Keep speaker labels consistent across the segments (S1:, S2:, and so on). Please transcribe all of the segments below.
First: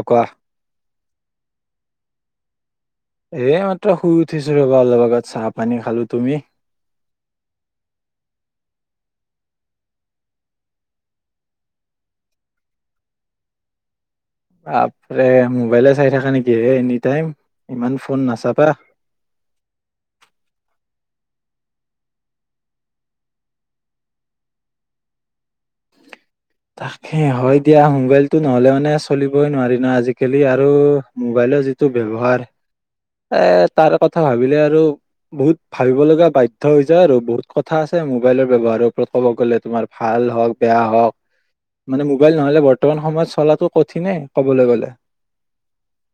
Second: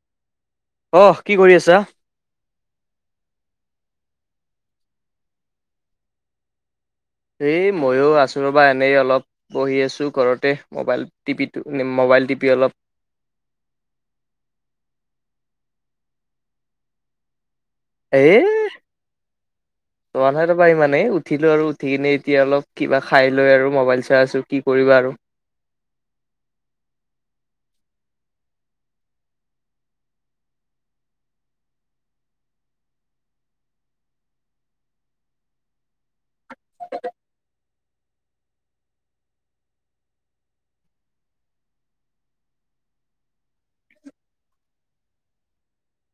S1: অ', কোৱা।
S2: অ', কি কৰি আছা?
S1: এ, মাত্ৰ শুই উঠিছো ৰ'বা অলপ আগত চাহ পানী খালো তুমি।
S2: এই ময়ো আছোঁ ৰ, বা এনেই অলপ বহি আছোঁ ঘৰতে মবাইল টিপিটো মোবাইল টিপি অলপ।
S1: বাপৰে মোবাইলে চাই থাকা নেকি হে এনি টাইম। ইমান ফোন
S2: এ
S1: নাচাবা
S2: চোৱা নাই ৰ, বা ইমানেই উঠিলোঁ আৰু উঠি কিনে এতিয়া অলপ কিবা খাই লৈ আৰু মোবাইল চাই আছোঁ কি কৰিবা আৰু।
S1: তাকে হয় দিয়া মোবাইলতটো নহ'লে মানে চলিবই নোৱাৰি ন' আজিকালি আৰু মোবাইলৰ যিটো ব্যৱহাৰ। এ তাৰ কথা ভাবিলে আৰু বহুত ভাবিব লগা বাধ্য হৈ যায় আৰু বহুত কথা আছে মোবাইলৰ ব্যৱহাৰৰ ওপৰত ক'ব গ'লে তোমাৰ ভাল হওঁক বেয়া হওক মানে মোবাইল নহলে বৰ্তমান সময়ত চলাটো কঠিনে ক'বলৈ গ'লে।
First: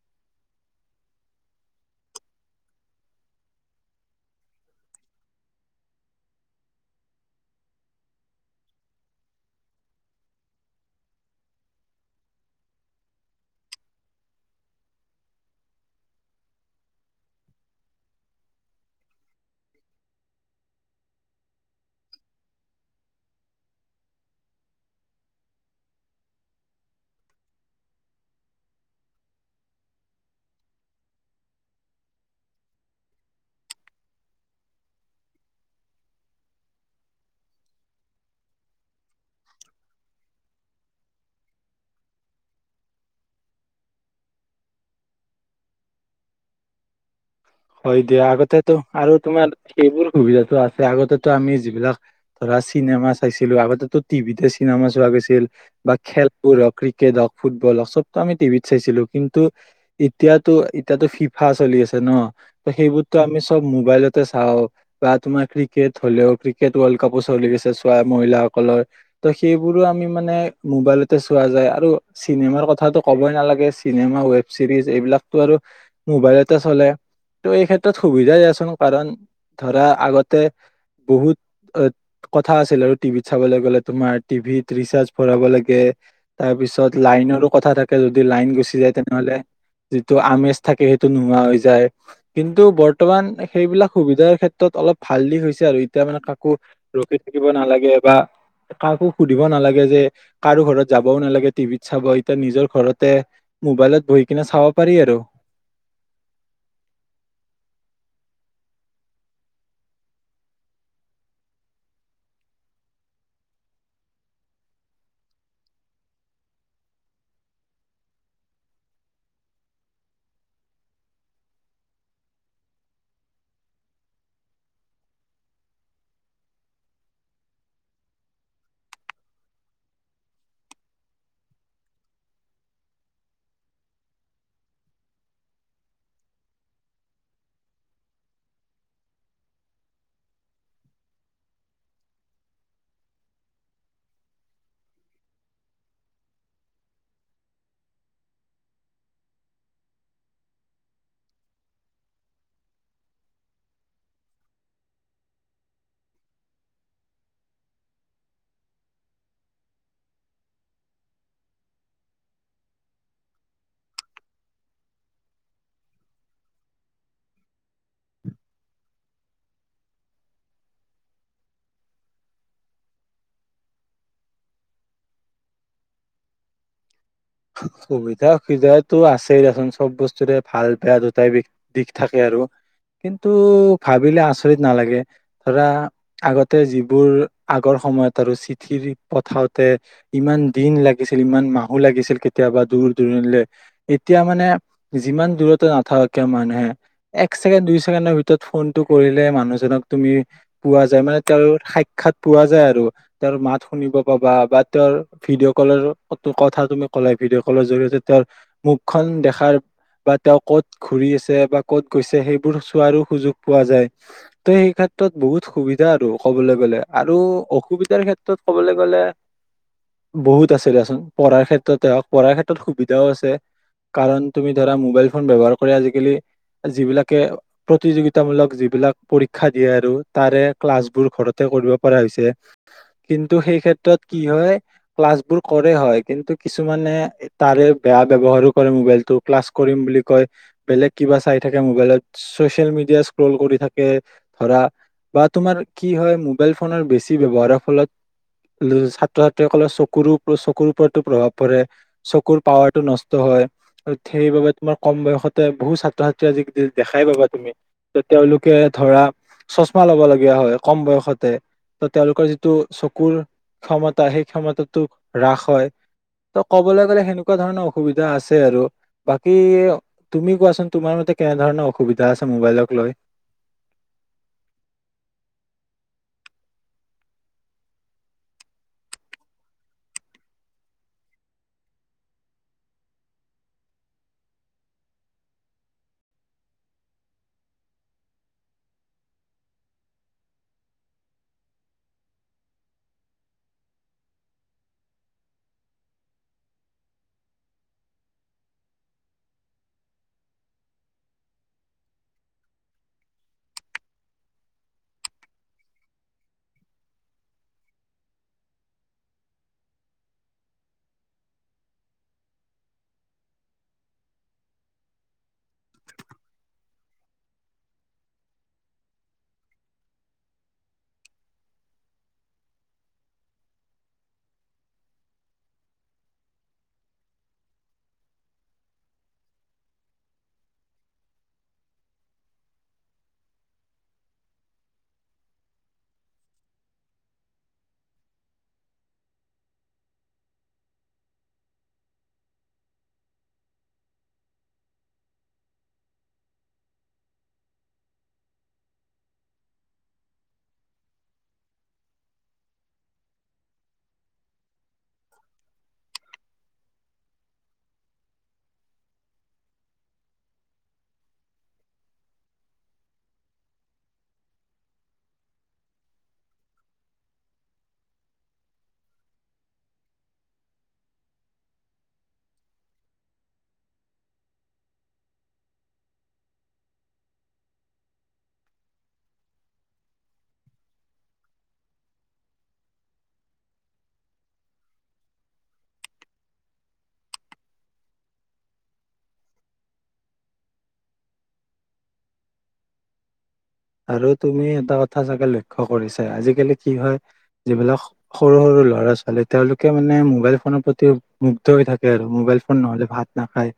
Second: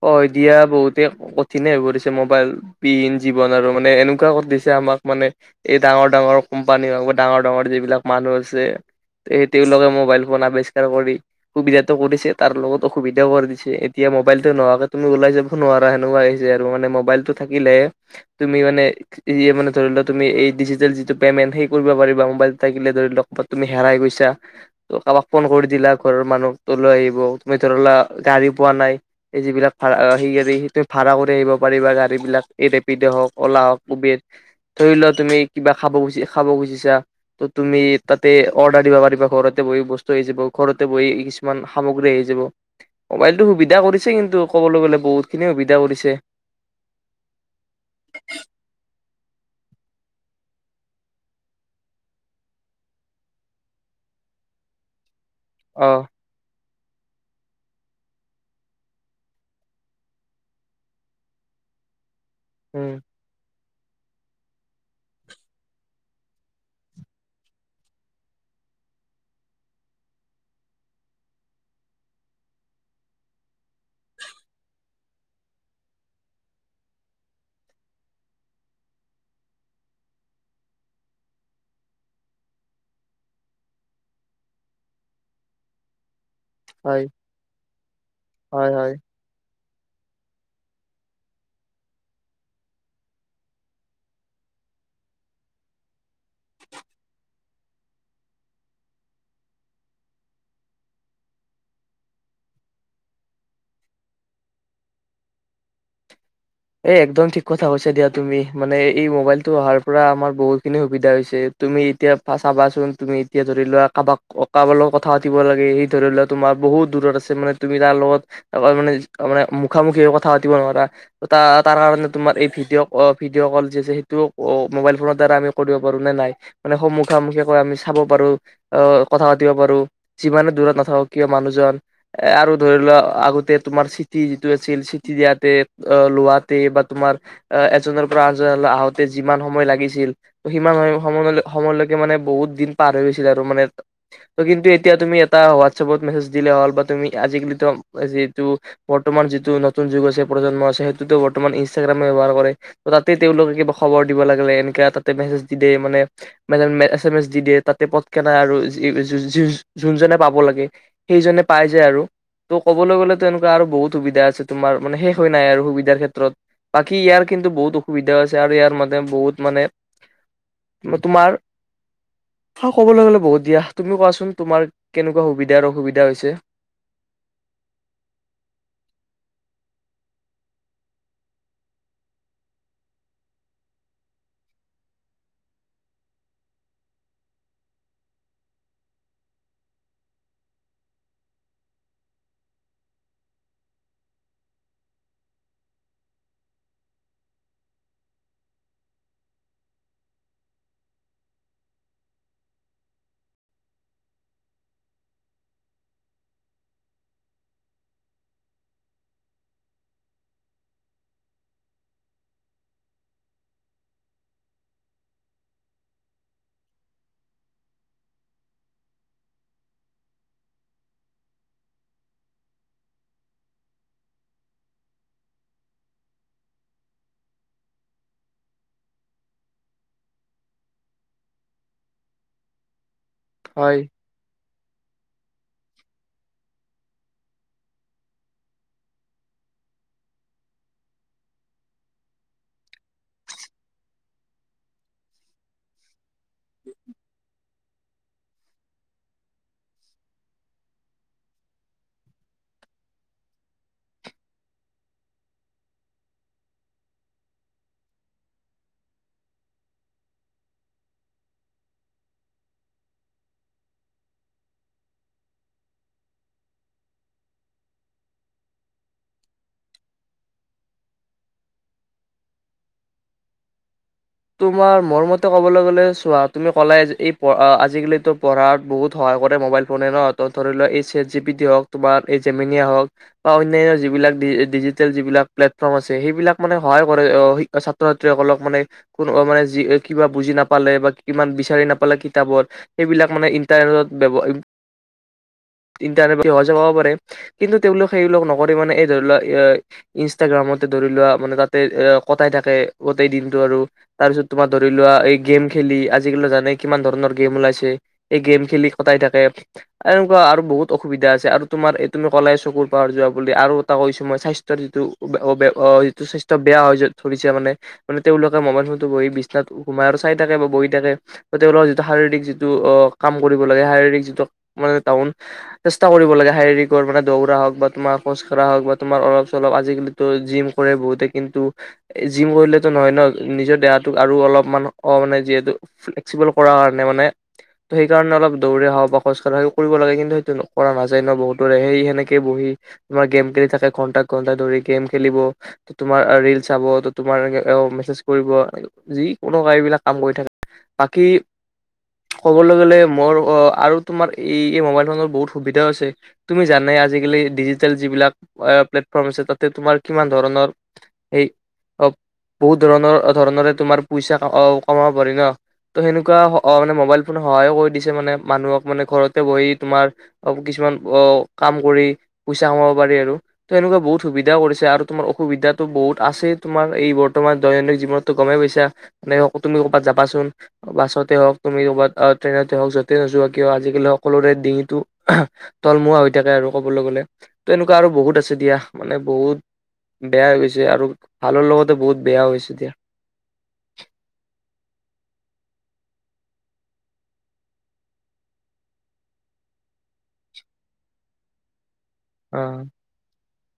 S2: অ', দিয়া বহুতে কঠিনে হৈ পৰিছে মোবাইল বিহীন জীৱন আৰু মানে এনেকুৱা কৰি দিছে আমাক মানে এই ডাঙৰ ডাঙৰ কোম্পানী হওঁক বা ডাঙৰ ডাঙৰ যিবিলাক মানুহ আছে তেওঁলোকে মোবাইল ফোন আৱিষ্কাৰ কৰি সুবিধাতটো কৰিছে তাৰ লগত অসুবিধাও কৰি দিছে এতিয়া মোবাইল তুমি ওলাই যাব নোৱাৰা সেনেকুৱা হৈছে আৰু মানে মোবাইলতটো থাকিলে তুমি মানে ই মানে ধৰি লোৱা তুমি এই ডিজি যিটো পেমেন্ট সেই কৰিব পাৰিবা মবাইল থে ধৰিবাত তুমি হেৰাই গৈছা কাৰোবাক ফোন কৰি দিলা ঘৰৰ মানুহ ত লৈ আহিব তুমি ধৰিলা গাড়ী পোৱা নাই। এই যিবিলাক ভড়া গাড়ী সেয়া তুমি ভাড়া কৰি আহিব পাৰিবা গাড়ী বিলাক ৰেপিডে হওঁক ও'লা হওঁক উবেৰ ধৰি লোৱা তুমি কিবা খাবো খাব গুজিছা ত তুমি তাতে অৰ্ডাৰ দিব পাৰিবা ঘৰতে বহি বস্তু আহি যাব ঘৰতে বহি কিছুমান সামগ্ৰী আহি যাব মোবাইলটো সুবিধা কৰি। কিন্তু ক'বলৈ গ'লে বহুত খিনি সুবিধা কৰিছে।
S1: হয় দিয়া আগতেো আৰু তোমাৰ সেইবোৰ সুবিধাতটো আছে আগতে আমি যিবিলাক ধৰা চিনেমা চাইছিলো আগতেটো টিভিতে চিনেমা চোৱা গৈছিল।
S2: অ
S1: বা খেলবোৰক ক্ৰিকেট হওঁক ফুটবল হওঁক চবতটো আমি টিভিত চাইছিলো কিন্তু এতিয়াতো, এতিয়াতো ফিফা চলি আছে ন'। ত'
S2: উম
S1: সেইবোৰতো আমি চব মোবাইলতে চাওঁ বা তোমাৰ ক্ৰিকেট হ'লেও ক্ৰিকেট ৱৰ্ল্ড কাপো চলি গছে চোৱা মহিলাসকলৰ ত সেইবোৰো আমি মানে মোবাইলতে চোৱা যায় আৰু চিনেমাৰ কথাটো কবই নালাগে চিনেমা ৱেব চিৰিজ এইবিলাকটো আৰু মোবাইলতে চলে। ত' এই ক্ষেত্ৰত সুবিধাই দিয়াচোন কাৰণ ধৰা আগতে বহুত কথা আছিল আৰু টিভিত চাবলৈ গ'লে তোমাৰ টিভিত ৰিচাৰ্জ ভৰাব লাগে। তাৰ পিছত
S2: হয়
S1: লাইনৰো কথা থাকে যদি লাইন
S2: হয়
S1: গুচি
S2: হয়
S1: যায় তেনেহ'লে যিটো আমেজ থাকে সেইটো নোহোৱা হৈ যায়। কিন্তু বৰ্তমান সেইবিলাক সুবিধাৰ ক্ষেত্ৰত অলপ ভাল দিশ হৈছে আৰু এতিয়া মানে কাকো ৰখি থাকিব নালাগে বা কাকো সুধিব নালাগে যে কাৰো ঘৰত যাবও নালাগে টিভিত চাব এতিয়া নিজৰ ঘৰতে মোবাইলত বহি কিনে চাব পাৰি আৰু।
S2: এ একদম ঠিক কথা কৈছ দিয়া তুমি মানে এই মোবাইলতটো অহাৰ পৰা আমাৰ বহুতখিনি সুবিধা হৈছে তুমি এতিয়া চাবাচোন তুমি এতিয়া ধৰি লোৱা কাৰোবাক কাৰবাৰ লগত কথা পাতিব লাগে সি ধৰি লোৱা তোমাৰ বহুত দূৰত আছে মানে তুমি তাৰ লগতেে মুখামুখি কথা পাতিব নোৱাৰা। ত তাৰ কাৰণে তোমাৰ এই ভিডিঅ' ভিডিঅ' কল যি আছে সেইটো মোবাইল ফোনৰ দ্বাৰা আমি কৰিব পাৰো নে নাই মানে স মুখামুখিয় কৈ আমি চাব পাৰো কথা পাতিব পাৰো যিমানে দূৰত নাথাকো কিয় মানুহজন এ, আৰু ধৰি লোৱা আগতে তোমাৰ চিটি যিটো আছিল চিটি দিয়াতে অ', লোৱাতে বা তোমাৰ এজনৰ পৰা আজন আহোতে যিমান সময় লাগিছিল সিমান সম সময় সময়লৈকে মানে বহুত দিন পাৰ হৈ গৈছিল আৰু মানে ত কিন্তু এতিয়া তুমি এটা হোৱাটছএপত মেছেজ দিলে হ'ল বা তুমি আজিকালিত যিটো বৰ্তমান যিটো নতুন যুগ আছে। ন' বৰমান ইনাগ্ৰামে ব্যৱহাৰ কৰে ত তাতে তেওঁলোকে কিবা খবৰ দিব লাগিলে এনেকা তাতে মেছেজ দি দে মানে এছ এম এছ দি দিয়ে তাতে প কে নাই আৰু যোনজনে পাব লাগে সেইজনে পাই যায় আৰু ত ক'বলৈ গ'লো এনেকুৱা আৰু বহুত সুবিধা আছে তোমাৰ মান থৈ নাই আৰু সুবিধাৰ ক্ষেত্ৰত বাকী ইয়াৰ কিন্তু বহুত অসুবিধা হৈছে আৰু ইয়াৰ মানে বহুত মানে তোমাৰ ক'বলৈ গ'লে বহুত দিয়া তুমিও কোৱাচোন তোমাৰ কেনেকুৱা সুবিধা অসুবিধা হৈছে।
S1: সুবিধা অসুবিধটো আছেই দেচোন চব বস্তুৰে ভাল বেয়া দুটাই বি দিশ থাকে আৰু কিন্তু ভাবিলে আচৰিত নালাগে ধৰা আগতে যিবোৰ আগৰ সময়ত আৰু চিঠি পঠাওতে ইমান দিন লাগিছিল ইমান মাহো লাগিছিল। কেতিয়াবা দূৰ দূৰণীলৈ এতিয়া মানে যিমান দূৰতে নাথাককে মানুহে এক ছেকেণ্ড দুই ছেকেণ্ডৰ ভিতৰত ফোনতটো কৰিলে মানুহজনক তুমি পোৱা যায় মানে তেওঁৰ সাক্ষাৎ পোৱা যায় আৰু তেওঁৰ মাত শুনিব পাবা বা তেওঁৰ ভিডিঅ' কলৰ কথা তুমি ক'লে ভিডিঅ' কলৰ জৰিয়তে তেওঁৰ মুখখনন দেখাৰ বা তেওঁ কত ঘূৰি আছে বা ক'ত গৈছে সেইবোৰ চোৱাৰো সুযোগ পোৱা যায় ত সেই ক্ষেত্ৰত বহুত সুবিধা আৰু ক'বলৈ গলে আৰু অসুবিধাৰ ক্ষেত্ৰত ক'বলৈ গলে বহুত আছে দাচোন পঢ়াৰ ক্ষেত্ৰ তে হওঁক পঢ়াৰ ক্ষেত্ৰত সুবিধাও আছে কাৰণ তুমি ধৰা মোবাইল ফোন ব্যৱহাৰ কৰি আজিকালি যিবিলাকে প্ৰতিযোগিতামূলক যিবিলাক পৰীক্ষা দিয়ে আৰু তাৰে ক্লাছবোৰ ঘৰতে কৰিব পৰা হৈছে। কিন্তু সেই
S2: হয়
S1: ক্ষেত্ৰত কি হয় ক্লাছবোৰ কৰে হয় কিন্তু কিছুমানে তাৰে বেয়া ব্যৱহাৰো কৰে মোবাইলটো ক্লাছ কৰিম বুলি কয় বেলেগ কিবা চাই থাকে মোবাইলত চচিয়েল মিডিয়া স্ক্ৰল কৰি থাকে ধৰা বা তোমাৰ কি হয় মোবাইল ফোনৰ বেছি ব্যৱহাৰৰ ফলত ছাত্ৰ ছাত্ৰীসকলৰ চকুৰও চকুৰ ওপৰতো প্ৰভাৱ চকুৰ পাৱাৰটো নষ্ট হয় সেইবাবে তোমাৰ কম বয়সতে বহু ছাত্ৰ ছাত্ৰী আজি দেখাই পাবা তুমি যে তেওঁলোকে ধৰা চচমা লব লগগীয়া হয় কম বয়সতে ত তেওঁলোকৰ যিটো চকুৰ ক্ষমতা সেই ক্ষমতাটো হ্ৰাস হয়। ত ক'বলৈ গ'লে সেনেকুৱা ধৰণৰ অসুবিধা আছে আৰু বাকী তুমি কোৱাচোন তোমাৰ মতে কেনেধৰণৰ অসুবিধা আছে মোবাইলক লৈ?
S2: তোমাৰ মোৰ মতে ক'বলৈ গলে চোৱা তুমি ক'লাই এই আজিকালিতো পঢ়াত বহুত সহায় কৰে মোবাইল ফোনে ন ধৰি লোৱা এই চেট জি পি টি হওক তোমাৰ এই জেমিনিয়া হওঁক বা অনান্য যিবিলাক ডিজিটেল যিবিলাক প্লেটফৰ্ম আছে সেইবিলাক মানে সহায় কৰে ছাত্ৰ ছাত্ৰীসকলক মানে কোনোবা মানে যি কিবা বুজি নাপালে বা কিমান বিচাৰি নাপালে কিতাপত সেইবিলাক মানে ইণ্টাৰনেটত ইটাৰনেট সহজে পাব পাৰে কিন্তু তেওঁলোক সেইবিলাক নকৰি মানে এই ধৰি লোৱা ইনষ্টাগ্ৰামতে ধৰি লোৱা মানে তাতে কটাই থাকে গোটেই দিনটো আৰু তাৰপিছত তোমাৰ ধৰি লোৱা এই গেম খেলি আজিকালি জানে কিমান ধৰণৰ গেম ওলাইছে এই গেম খেলি কটাই থাকে এনেকুৱা আৰু বহুত অসুবিধা আছে আৰু তোমাৰ এই তুমি কলাই চকুৰ পাবাৰ যোৱা বুলি আৰু এটা কৈছো মই স্বাস্থ্যৰ যিটো যিটো স্বাস্থ্য বেয়া হৈ ধৰিছে মানে মানে তেওঁলোকে মবাইল ফ বহি বিছনাত সোমাই আৰু চাই থাকে বা বহি থাকে বা তেওঁলোকৰ যিটো শাৰীৰিক যিটো অ কাম কৰিব লাগে শাৰীৰিক যিটো মানে তাহন চেষ্টা কৰিব লাগে শাৰীৰিকৰ মানে দৌৰা হওক বা তোমাৰ খোজকঢ়া হওঁক বা তোমাৰ অলপ চলপ আজিকালিতো জিম কৰে বহুতে কিন্তু জিম কৰিলে টো নহয় ন। নিজৰ দেহাটোক আৰু অলপমান অ মানে যিহেতু ফ্লেক্সিবল কৰাৰ কাৰণে মানে ত সেই কাৰণে অলপ দৌৰে হওক বা খজ কঢ়াক কৰিব লাগে কিন্তু সেইটো কৰা নাযায় ন বহুত দৰে সেই সেনেকে বহি তোমাৰ গেম খেলি থাকে ঘন্টা ঘন্টা ধৰি গেম খেলিব ত তোমাৰ ৰিলচ চাব ত তোমাৰ মেছেজ কৰিব। যিকোনো এইবিলাক কাম কৰি থাকে বাকী কবলৈ গলে মোৰ আৰু তোমাৰ এই এই মোবাইল ফোনৰ বহুত সুবিধাও আছে তুমি জানাই আজিকালি ডিজিটেল যিবিলাক প্লেটফৰ্ম আছে তাতে তোমাৰ কিমান ধৰণৰ স বহুত ধৰণৰ ধৰণৰে তোমাৰ পইচা কমাব পাৰি ন ত' সেনেকুৱা মানে মোবাইল ফোন সহায়ো কৰি দিছে মানে মানুহক মানে ঘৰতে বহি তোমাৰ কিছুমান অ কাম কৰি পইচা কমাব পাৰি আৰু ত সেনেকুৱা বহুত সুবিধাও কৰিছে আৰু তোমাৰ অসুবিধাটো বহুত আছেই তোমাৰ এই বৰ্তমান দৈনন্দিন জীৱনত গমেই পইছা মানে তুমি ক'ৰবাত যাবাচোন বাছতে হওক তুমি ক'ৰবাত ট্ৰেইনতে হওক য'তেই নোযোৱা কিয় আজিকালি সকলোৰে ডিঙিটো তলমুৱা হৈ থাকে আৰু ক'বলৈ গ'লে ত এনেকুৱা আৰু বহুত আছে দিয়া মানে বহুত বেয়া হৈ গৈছে আৰু ভালৰ লগতে বহুত বেয়াও হৈছে দিয়া।
S1: আৰু তুমি এটা কথা চাগে লক্ষ্য কৰিছাই আজিকালি কি হয় যিবিলাক সৰু সৰু ল'ৰা ছোৱালী তেওঁলোকে মানে মোবাইল ফোনৰ প্ৰতি মুগ্ধ হৈ থাকে। আৰু
S2: অ
S1: মোবাইল ফোন
S2: হয়
S1: নহলে ভাত না খায়।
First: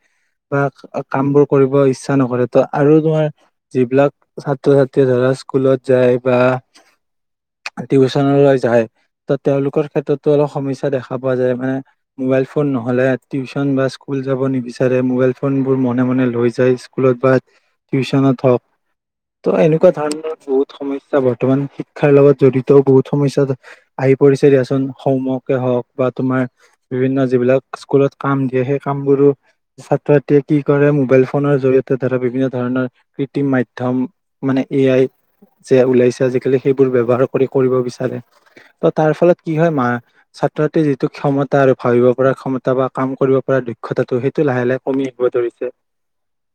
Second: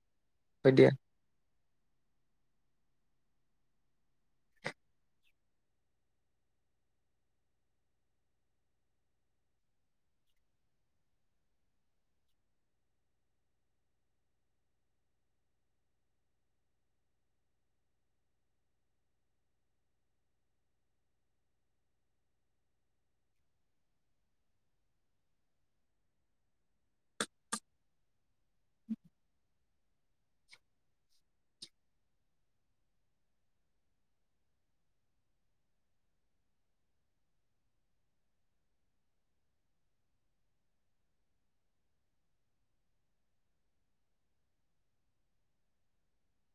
S1: বা
S2: দিয়া
S1: কামবোৰ। কৰিব ইচ্ছা নকৰে ত আৰু তোমাৰ যিবিলাক ছাত্ৰ ছাত্ৰীয়ে ধৰা স্কুলত যায় বা টিউচনলৈ যায় ত তেওঁলোকৰ ক্ষেত্ৰতো অলপ সমস্যা দেখা পোৱা যায় মানে মোবাইল ফোন নহলে টিউচন বা স্কুল যাব নিবিচাৰে মোবাইল ফোনবোৰ মনে মনে লৈ যায় স্কুলত বা টিউচনত হওক। ত এনেকুৱা ধৰণৰ বহুত সমস্যা বৰ্তমান শিক্ষাৰ লগত জড়িতও বহুত সমস্যা আহি পৰিছে দিয়াচোন হোমৱৰ্কে হওক বা তোমাৰ বিভিন্ন যিবিলাক স্কুলত কাম দিয়ে সেই কামবোৰো ছাত্ৰ ছাত্ৰীয়ে কি কৰে মোবাইল ফোনৰ জৰিয়তে ধৰা বিভিন্ন ধৰণৰ কৃত্ৰিম মাধ্যম মানে এ আই যে ওলাইছে আজিকালি সেইবোৰ ব্যৱহাৰ কৰি কৰিব বিচাৰে ত তাৰ ফলত কি হয় মা ছাত্ৰ ছাত্ৰীৰ যিটো ক্ষমতা আৰু ভাবিব পৰা ক্ষমতা বা কাম কৰিব পৰা দক্ষতাটো সেইটো লাহে লাহে কমি আহিব ধৰিছে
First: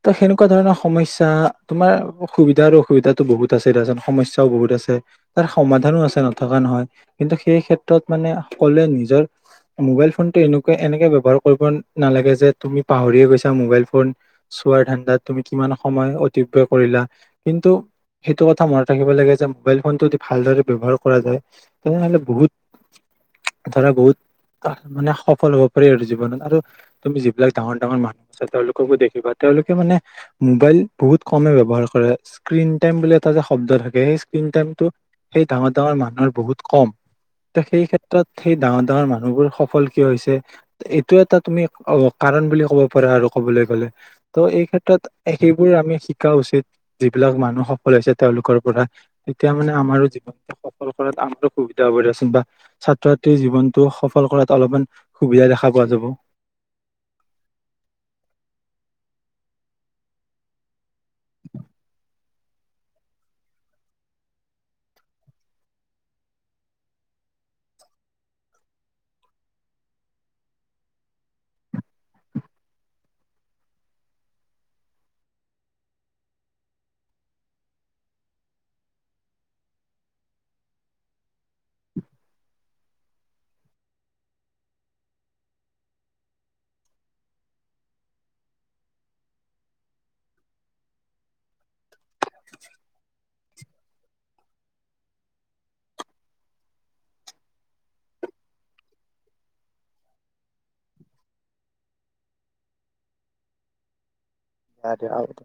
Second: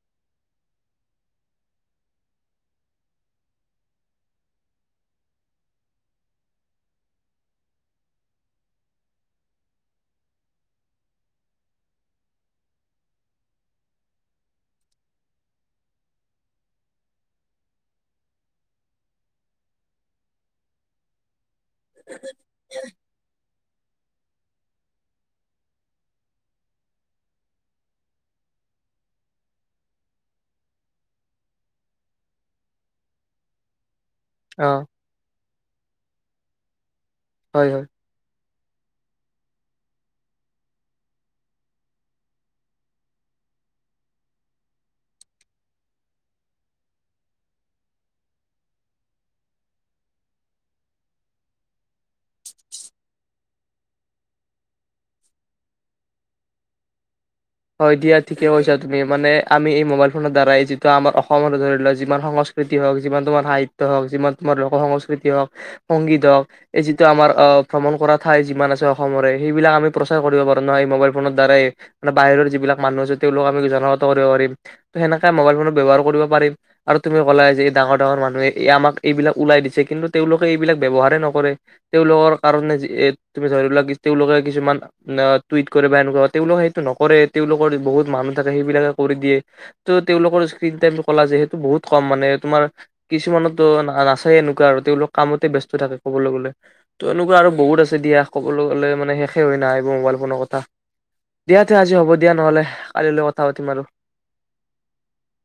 S1: ত সেনেকুৱা ধৰণৰ সমস্যা তোমাৰ সুবিধাৰ অসুবিধাতো বহুত আছে দিয়াচোন সমস্যাও বহুত আছে তাৰ সমাধানো আছে নথকা নহয় কিন্তু সেই ক্ষেত্ৰত মানে সকলোৱে নিজৰ মোবাইল ফোনটো এনেকুৱা এনেকে ব্যৱহাৰ কৰিব নালাগে যে তুমি পাহৰিয়ে গৈছা মোবাইল ফোন চোৱাৰ ধান্দাত তুমি কিমান সময় অতিবয় কৰিলা। কিন্তু সেইটো কথা মনত ৰাখিব লাগে যে মোবাইল ফোনটো যদি ভালদৰে ব্যৱহাৰ কৰা যায়। তেনেহলে বহুত। ধৰা বহুত মানে সফল হ'ব পাৰি আৰু জীৱনত আৰু তুমি যিবিলাক ডাঙৰ ডাঙৰ মানুহ আছে তেওঁলোককো দেখিবা তেওঁলোকে মানে মোবাইল বহুত কমে ব্যৱহাৰ কৰে স্ক্ৰীন টাইম বুলি এটা যে শব্দ থাকে।
S2: অ
S1: এই ডাঙৰ ডাঙৰ মানুহক বহুত কম। ত
S2: হয় হয়
S1: সেই ক্ষেত্ৰত সেই ডাঙৰ ডাঙৰ মানুহবোৰ সফল কিয় হৈছে এইটো এটা তুমি অ কাৰণ বুলি ক'ব পাৰা আৰু কবলৈ গলে ত' এই ক্ষেত্ৰত সেইবোৰ আমি শিকা উচিত। যিবিলাক মানুহ সফল হৈছে তেওঁলোকৰ পৰা তেতিয়া মানে আমাৰো জীৱনটো সফল কৰাত আমাৰো সুবিধা হ'ব দিয়চোন বা ছাত্ৰ ছাত্ৰীৰ জীৱনটো সফল কৰাত অলপমান সুবিধা দেখা পোৱা যাব।
S2: হয় দিয়া ঠিকে কৈছা তুমি মানে আমি এই মোবাইল ফোনৰ দ্বাৰা। ত আমাৰ অসমৰ ধৰি লোৱা যিমান সংস্ ইতি হওক যিমান তোমাৰ সাহিত্য হওক যিমান তোমাৰ লোক সংস্কৃতি হওক সংগীত হওক এই যিটো আমাৰ আহ ভ্ৰমণ কৰা ঠাই যিমান আছে অসমৰে সেইবিলাক আমি প্ৰচাৰ কৰিব পাৰো নহয় এই মোবাইল ফোনৰ দ্বাৰাই মান বাহিৰৰ যিবিলাক মানুহ আছে তেওঁলোকক আমি জনাগত কৰিব পাৰিম ত সেনেকে মোবাইল ফোনত ব্যৱহাৰ কৰিব পাৰিম আৰু তুমি ক'লা যে এই ডাঙৰ ডাঙৰ মানুহে এই আমাক এইবিলাক ওলাই দিছে কিন্তু তেওঁলোকে এইবিলাক ব্যৱহাৰেই নকৰে তেওঁলোকৰ কাৰণে তুমি ধৰি লা তেওঁলোকে কিছুমান টুইট কৰে বা এনেকুৱা তেওঁলোকক নকৰে তেওঁলোকৰ বহুত মানুহ থাকে সেইবিলাকে কৰি দিয়ে ত তেওঁলোকৰ স্ক টাইম কলা যে সেইটো বহুত কম মানে তোমাৰ কিছুমানতো নাচায় এনেকুৱা আৰু তেওঁলোক কামতে বস্ত থাকে কবলৈ গলে ত এনেকুৱা আৰু বহুত আছে দিয়া ক'বলৈ গলে মানে শেষে হয় নাই এইব মোবাইল ফোনৰ কথা। দিয়া তে আজি হ'ব দিয়া নহ'লে কালিলৈ কথা পাতিম আৰু
S1: ব দে হ দ